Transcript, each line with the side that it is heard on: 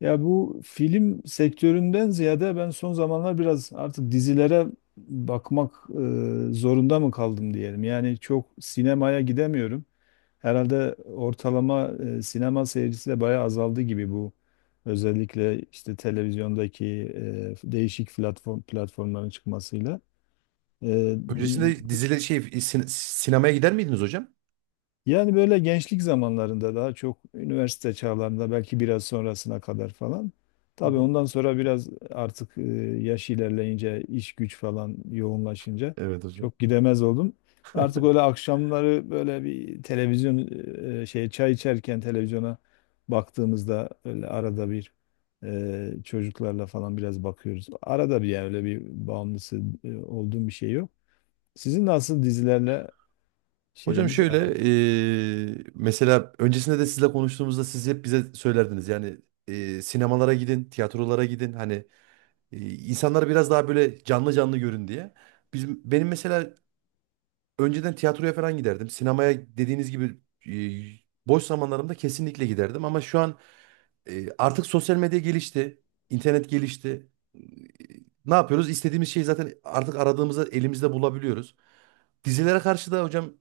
left: Ya bu film sektöründen ziyade ben son zamanlar biraz artık dizilere bakmak zorunda mı kaldım diyelim. Yani çok sinemaya gidemiyorum. Herhalde ortalama sinema seyircisi de bayağı azaldı gibi bu. Özellikle işte televizyondaki değişik platformların çıkmasıyla. E,
right: Öncesinde sinemaya gider miydiniz hocam?
left: Yani böyle gençlik zamanlarında daha çok üniversite çağlarında belki biraz sonrasına kadar falan.
right: Hı
left: Tabii
right: hı.
left: ondan sonra biraz artık yaş ilerleyince iş güç falan yoğunlaşınca
right: Evet hocam.
left: çok gidemez oldum. Artık öyle akşamları böyle bir televizyon çay içerken televizyona baktığımızda öyle arada bir çocuklarla falan biraz bakıyoruz. Arada bir yani öyle bir bağımlısı olduğum bir şey yok. Sizin nasıl dizilerle
right: Hocam
left: şeyiniz.
right: şöyle mesela öncesinde de sizle konuştuğumuzda siz hep bize söylerdiniz yani sinemalara gidin, tiyatrolara gidin, hani insanlar biraz daha böyle canlı canlı görün diye. Benim mesela önceden tiyatroya falan giderdim. Sinemaya dediğiniz gibi boş zamanlarımda kesinlikle giderdim. Ama şu an artık sosyal medya gelişti. İnternet gelişti. E, Ne yapıyoruz? İstediğimiz şeyi zaten artık aradığımızda elimizde bulabiliyoruz. Dizilere karşı da hocam,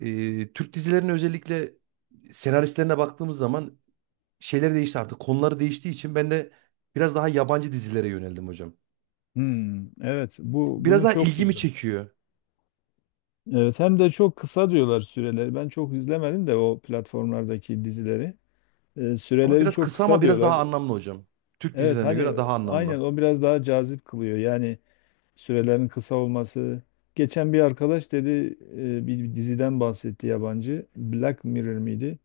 right: Türk dizilerinin özellikle senaristlerine baktığımız zaman şeyler değişti artık. Konuları değiştiği için ben de biraz daha yabancı dizilere yöneldim hocam.
left: Hmm, evet bu
right: Biraz
left: bunu
right: daha
left: çok
right: ilgimi
left: duydum.
right: çekiyor.
left: Evet, hem de çok kısa diyorlar süreleri. Ben çok izlemedim de o platformlardaki dizileri.
right: Ama
left: Süreleri
right: biraz
left: çok
right: kısa,
left: kısa
right: ama biraz
left: diyorlar.
right: daha anlamlı hocam. Türk
left: Evet,
right: dizilerine
left: hani
right: göre daha
left: aynen
right: anlamlı.
left: o biraz daha cazip kılıyor. Yani sürelerin kısa olması. Geçen bir arkadaş dedi bir diziden bahsetti yabancı. Black Mirror miydi?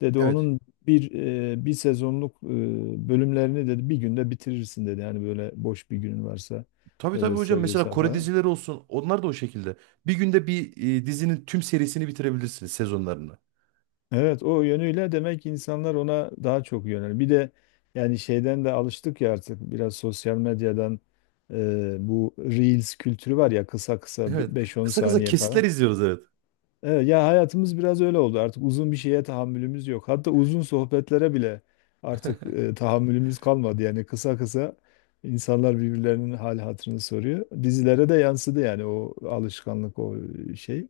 left: Dedi
right: Evet.
left: onun bir bir sezonluk bölümlerini dedi bir günde bitirirsin dedi. Yani böyle boş bir günün varsa
right: Tabii tabii
left: öyle
right: hocam, mesela
left: seviyorsan
right: Kore
left: falan.
right: dizileri olsun, onlar da o şekilde. Bir günde bir dizinin tüm serisini bitirebilirsiniz, sezonlarını.
left: Evet, o yönüyle demek ki insanlar ona daha çok yönel. Bir de yani şeyden de alıştık ya artık biraz sosyal medyadan, bu Reels kültürü var ya kısa kısa
right: Evet.
left: 5-10
right: Kısa kısa
left: saniye falan.
right: kesitler izliyoruz, evet.
left: Evet, ya hayatımız biraz öyle oldu artık uzun bir şeye tahammülümüz yok. Hatta uzun sohbetlere bile artık tahammülümüz kalmadı. Yani kısa kısa insanlar birbirlerinin hal hatırını soruyor. Dizilere de yansıdı yani o alışkanlık o şey.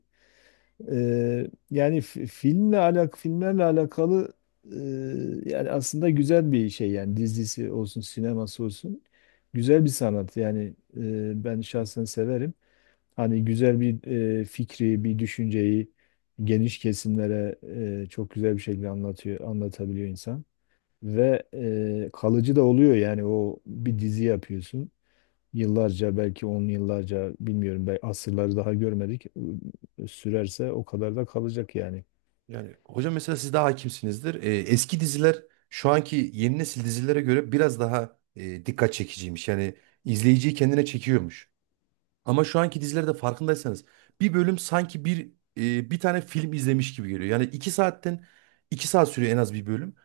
left: Filmlerle alakalı, e, yani aslında güzel bir şey yani dizisi olsun sineması olsun güzel bir sanat yani, ben
right: Hı.
left: şahsen severim. Hani güzel bir fikri bir düşünceyi geniş kesimlere çok güzel bir şekilde anlatabiliyor insan ve kalıcı da oluyor. Yani o bir dizi yapıyorsun, yıllarca belki on yıllarca, bilmiyorum belki asırları daha görmedik, sürerse o kadar da kalacak yani.
right: Yani hocam mesela siz daha hakimsinizdir. Eski diziler şu anki yeni nesil dizilere göre biraz daha dikkat çekiciymiş. Yani izleyiciyi kendine çekiyormuş. Ama şu anki dizilerde farkındaysanız bir bölüm sanki bir tane film izlemiş gibi geliyor. Yani iki saat sürüyor en az bir bölüm.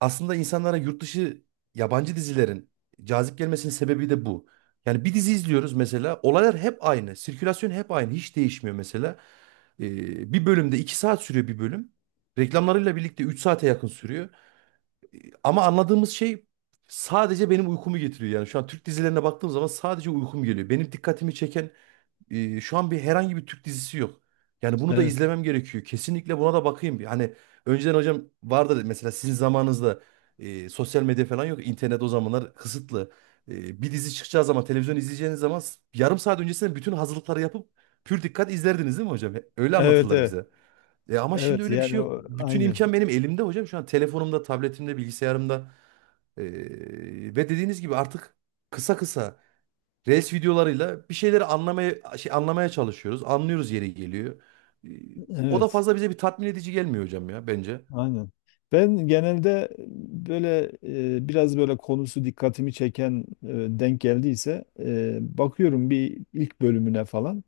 right: Aslında insanlara yurt dışı yabancı dizilerin cazip gelmesinin sebebi de bu. Yani bir dizi izliyoruz mesela. Olaylar hep aynı. Sirkülasyon hep aynı. Hiç değişmiyor mesela. Bir bölümde 2 saat sürüyor bir bölüm. Reklamlarıyla birlikte 3 saate yakın sürüyor. Ee, Ama anladığımız şey sadece benim uykumu getiriyor. Yani şu an Türk dizilerine baktığım zaman sadece uykum geliyor. Benim dikkatimi çeken şu an herhangi bir Türk dizisi yok. Yani bunu da
left: Evet.
right: izlemem gerekiyor. Kesinlikle buna da bakayım bir. Hani önceden hocam vardı mesela, sizin zamanınızda sosyal medya falan yok. İnternet o zamanlar kısıtlı. Bir dizi çıkacağı zaman, televizyon izleyeceğiniz zaman yarım saat öncesinden bütün hazırlıkları yapıp pür dikkat izlerdiniz değil mi hocam? Öyle
left: Evet,
right: anlatırlar
left: evet.
right: bize. Ama şimdi
left: Evet
right: öyle bir şey
left: yani
right: yok.
left: o,
right: Bütün
left: aynen.
right: imkan benim elimde hocam. Şu an telefonumda, tabletimde, bilgisayarımda. E, Ve dediğiniz gibi artık kısa kısa. Reels videolarıyla bir şeyleri anlamaya çalışıyoruz. Anlıyoruz yeri geliyor. Ee, O da
left: Evet.
right: fazla bize bir tatmin edici gelmiyor hocam ya, bence.
left: Aynen. Ben genelde böyle biraz böyle konusu dikkatimi çeken, denk geldiyse bakıyorum bir ilk bölümüne falan.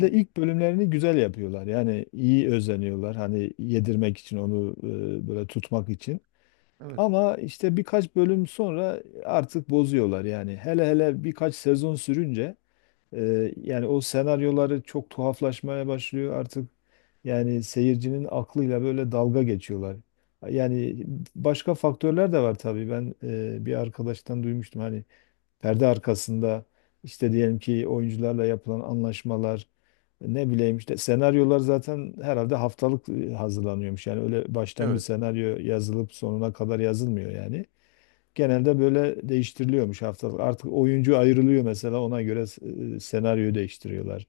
right: Hı.
left: ilk bölümlerini güzel yapıyorlar. Yani iyi özeniyorlar. Hani yedirmek için onu, böyle tutmak için.
right: Evet.
left: Ama işte birkaç bölüm sonra artık bozuyorlar yani. Hele hele birkaç sezon sürünce yani o senaryoları çok tuhaflaşmaya başlıyor artık. Yani seyircinin aklıyla böyle dalga geçiyorlar. Yani başka faktörler de var tabii. Ben bir arkadaştan duymuştum, hani perde arkasında işte diyelim ki oyuncularla yapılan anlaşmalar, ne bileyim işte senaryolar zaten herhalde haftalık hazırlanıyormuş. Yani öyle baştan bir
right: Evet.
left: senaryo yazılıp sonuna kadar yazılmıyor yani. Genelde böyle değiştiriliyormuş haftalık. Artık oyuncu ayrılıyor mesela, ona göre senaryoyu değiştiriyorlar.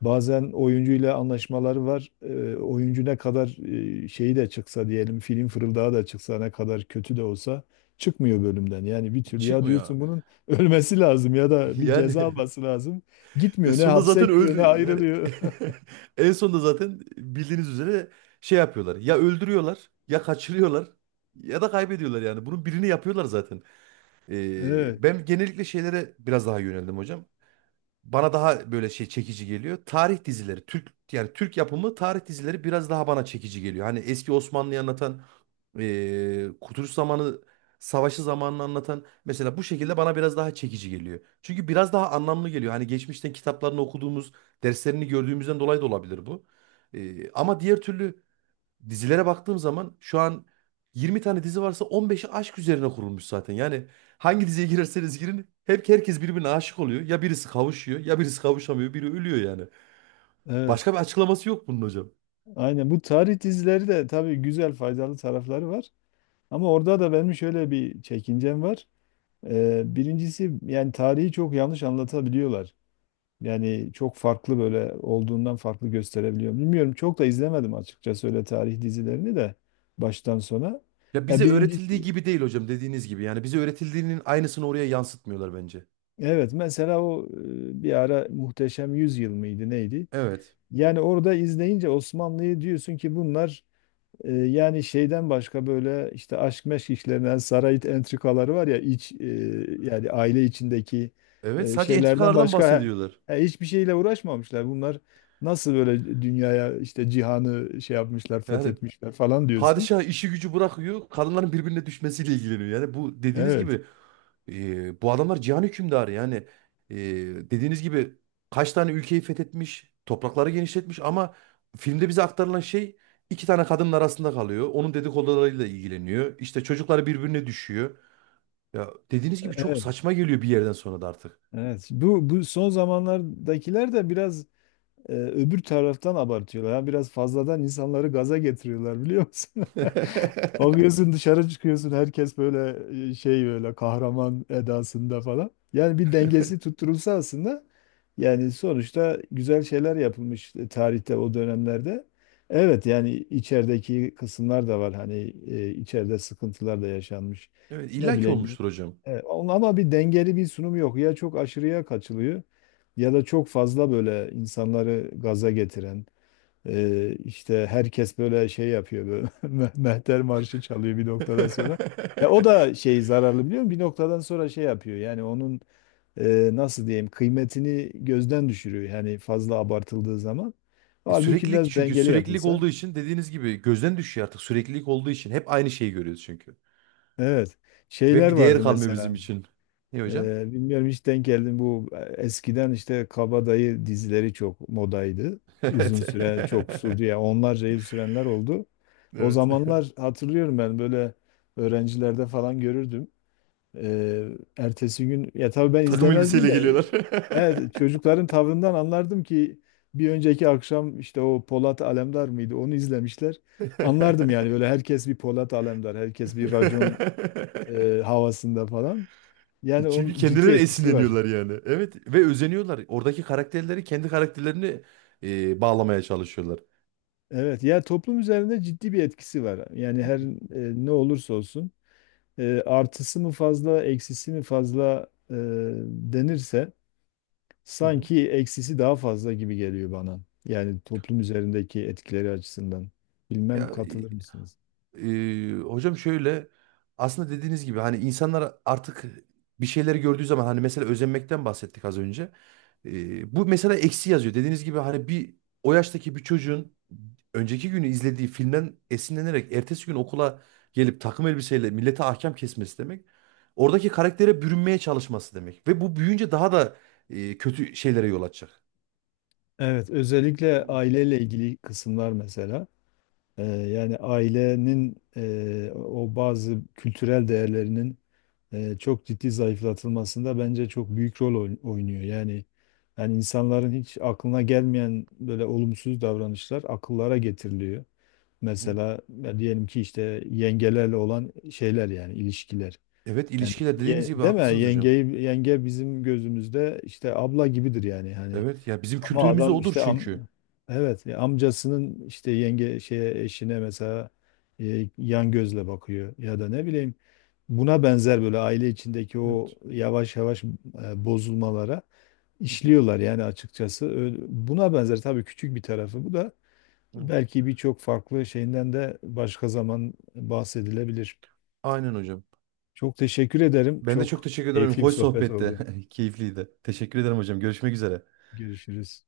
left: Bazen oyuncuyla anlaşmaları var. E, oyuncu ne kadar e, şeyi de çıksa diyelim, film fırıldağı da çıksa, ne kadar kötü de olsa çıkmıyor bölümden. Yani bir türlü ya
right: Çıkmıyor.
left: diyorsun bunun ölmesi lazım ya da bir
right: Yani,
left: ceza alması lazım. Gitmiyor, ne
right: sonunda
left: hapse
right: zaten
left: gidiyor ne
right: öldü. Yani
left: ayrılıyor.
right: en sonunda zaten bildiğiniz üzere şey yapıyorlar. Ya öldürüyorlar, ya kaçırıyorlar ya da kaybediyorlar yani. Bunun birini yapıyorlar zaten.
left: Evet,
right: Ben genellikle şeylere biraz daha yöneldim hocam. Bana daha böyle şey çekici geliyor. Tarih dizileri, Türk yapımı tarih dizileri biraz daha bana çekici geliyor. Hani eski Osmanlı'yı anlatan, Kurtuluş zamanı, savaşı zamanını anlatan, mesela bu şekilde bana biraz daha çekici geliyor. Çünkü biraz daha anlamlı geliyor. Hani geçmişten kitaplarını okuduğumuz, derslerini gördüğümüzden dolayı da olabilir bu. Ama diğer türlü dizilere baktığım zaman şu an 20 tane dizi varsa on beşi aşk üzerine kurulmuş zaten. Yani hangi diziye girerseniz girin hep herkes birbirine aşık oluyor. Ya birisi kavuşuyor, ya birisi kavuşamıyor, biri ölüyor yani.
left: evet.
right: Başka bir açıklaması yok bunun hocam.
left: Aynen, bu tarih dizileri de tabii güzel, faydalı tarafları var. Ama orada da benim şöyle bir çekincem var. Birincisi yani tarihi çok yanlış anlatabiliyorlar. Yani çok farklı, böyle olduğundan farklı gösterebiliyor. Bilmiyorum, çok da izlemedim açıkçası öyle tarih dizilerini de baştan sona.
right: Ya
left: Ya
right: bize
left: birinci,
right: öğretildiği gibi değil hocam, dediğiniz gibi. Yani bize öğretildiğinin aynısını oraya yansıtmıyorlar bence.
left: evet mesela o bir ara Muhteşem Yüzyıl mıydı neydi?
right: Evet.
left: Yani orada izleyince Osmanlı'yı diyorsun ki bunlar, yani şeyden başka, böyle işte aşk meşk işlerinden, saray entrikaları var ya, iç, yani aile içindeki
right: Evet, sadece
left: şeylerden
right: entrikalardan
left: başka
right: bahsediyorlar.
left: he, hiçbir şeyle uğraşmamışlar. Bunlar nasıl böyle dünyaya işte cihanı şey yapmışlar,
right: Yani
left: fethetmişler falan diyorsun.
right: padişah işi gücü bırakıyor. Kadınların birbirine düşmesiyle ilgileniyor. Yani bu dediğiniz
left: Evet,
right: gibi, bu adamlar cihan hükümdarı. Yani, e, dediğiniz gibi kaç tane ülkeyi fethetmiş, toprakları genişletmiş, ama filmde bize aktarılan şey iki tane kadının arasında kalıyor. Onun dedikodularıyla ilgileniyor. İşte çocukları birbirine düşüyor. Ya dediğiniz gibi çok
left: evet,
right: saçma geliyor bir yerden sonra da artık.
left: evet. Bu son zamanlardakiler de biraz, öbür taraftan abartıyorlar. Yani biraz fazladan insanları gaza getiriyorlar biliyor musun? Bakıyorsun dışarı çıkıyorsun herkes böyle böyle kahraman edasında falan. Yani bir dengesi tutturulsa aslında, yani sonuçta güzel şeyler yapılmış tarihte o dönemlerde. Evet, yani içerideki kısımlar da var hani, içeride sıkıntılar da yaşanmış.
right: Evet,
left: Ne
right: illaki
left: bileyim.
right: olmuştur hocam.
left: Evet, ama bir dengeli bir sunum yok. Ya çok aşırıya kaçılıyor, ya da çok fazla böyle insanları gaza getiren, işte herkes böyle şey yapıyor, böyle Mehter Marşı çalıyor bir noktadan sonra. Ya o da şey, zararlı biliyor musun? Bir noktadan sonra şey yapıyor yani onun nasıl diyeyim, kıymetini gözden düşürüyor yani fazla abartıldığı zaman. Halbuki biraz dengeli
right: Süreklilik
left: yapılsa.
right: olduğu için dediğiniz gibi gözden düşüyor artık, süreklilik olduğu için. Hep aynı şeyi görüyoruz çünkü.
left: Evet.
right: Ve
left: Şeyler
right: bir değer
left: vardı
right: kalmıyor bizim
left: mesela.
right: için. Ne hocam?
left: Bilmiyorum hiç denk geldim, bu eskiden işte kabadayı dizileri çok modaydı. Uzun
right: Evet.
left: süre çok sürdü ya, onlarca yıl sürenler oldu. O
right: Evet.
left: zamanlar hatırlıyorum, ben böyle öğrencilerde falan görürdüm. Ee, Ertesi gün, ya tabii ben
right: Takım
left: izlemezdim
right: elbiseyle
left: de,
right: geliyorlar.
left: evet çocukların tavrından anlardım ki bir önceki akşam işte o Polat Alemdar mıydı onu izlemişler. Anlardım yani böyle herkes bir Polat Alemdar, herkes bir racon havasında falan. Yani
right: Çünkü
left: onun ciddi
right: kendileri
left: etkisi var.
right: esinleniyorlar yani. Evet ve özeniyorlar. Oradaki karakterleri kendi karakterlerini bağlamaya çalışıyorlar.
left: Evet, ya toplum üzerinde ciddi bir etkisi var. Yani
right: Hı
left: her ne olursa olsun artısı mı fazla, eksisi mi fazla denirse
right: hı.
left: sanki eksisi daha fazla gibi geliyor bana. Yani toplum üzerindeki etkileri açısından. Bilmem
right: Ya.
left: katılır mısınız?
right: Hocam şöyle, aslında dediğiniz gibi hani insanlar artık bir şeyleri gördüğü zaman, hani mesela özenmekten bahsettik az önce. Bu mesela eksi yazıyor. Dediğiniz gibi hani bir o yaştaki bir çocuğun önceki günü izlediği filmden esinlenerek ertesi gün okula gelip takım elbiseyle millete ahkam kesmesi demek. Oradaki karaktere bürünmeye çalışması demek. Ve bu büyüyünce daha da kötü şeylere yol açacak.
left: Evet, özellikle
right: Yani.
left: aileyle ilgili kısımlar mesela. Yani ailenin o bazı kültürel değerlerinin çok ciddi zayıflatılmasında bence çok büyük rol oynuyor. Yani insanların hiç aklına gelmeyen böyle olumsuz davranışlar akıllara getiriliyor.
right: Hı.
left: Mesela ya diyelim ki işte yengelerle olan şeyler yani ilişkiler.
right: Evet,
left: Yani
right: ilişkiler dediğiniz gibi
left: değil mi?
right: haklısınız hocam.
left: Yenge bizim gözümüzde işte abla gibidir yani. Hani
right: Evet, ya bizim
left: ama
right: kültürümüzde
left: adam
right: odur
left: işte am
right: çünkü.
left: evet, ya amcasının işte yenge şeye eşine mesela yan gözle bakıyor, ya da ne bileyim buna benzer böyle aile içindeki o
right: Evet.
left: yavaş yavaş bozulmalara
right: Hı hı.
left: işliyorlar yani açıkçası. Buna benzer tabii, küçük bir tarafı bu da,
right: Evet.
left: belki birçok farklı şeyinden de başka zaman bahsedilebilir.
right: Aynen hocam.
left: Çok teşekkür ederim.
right: Ben de çok
left: Çok
right: teşekkür ederim.
left: keyifli bir
right: Hoş
left: sohbet
right: sohbette.
left: oldu.
right: Keyifliydi. Teşekkür ederim hocam. Görüşmek üzere.
left: Görüşürüz.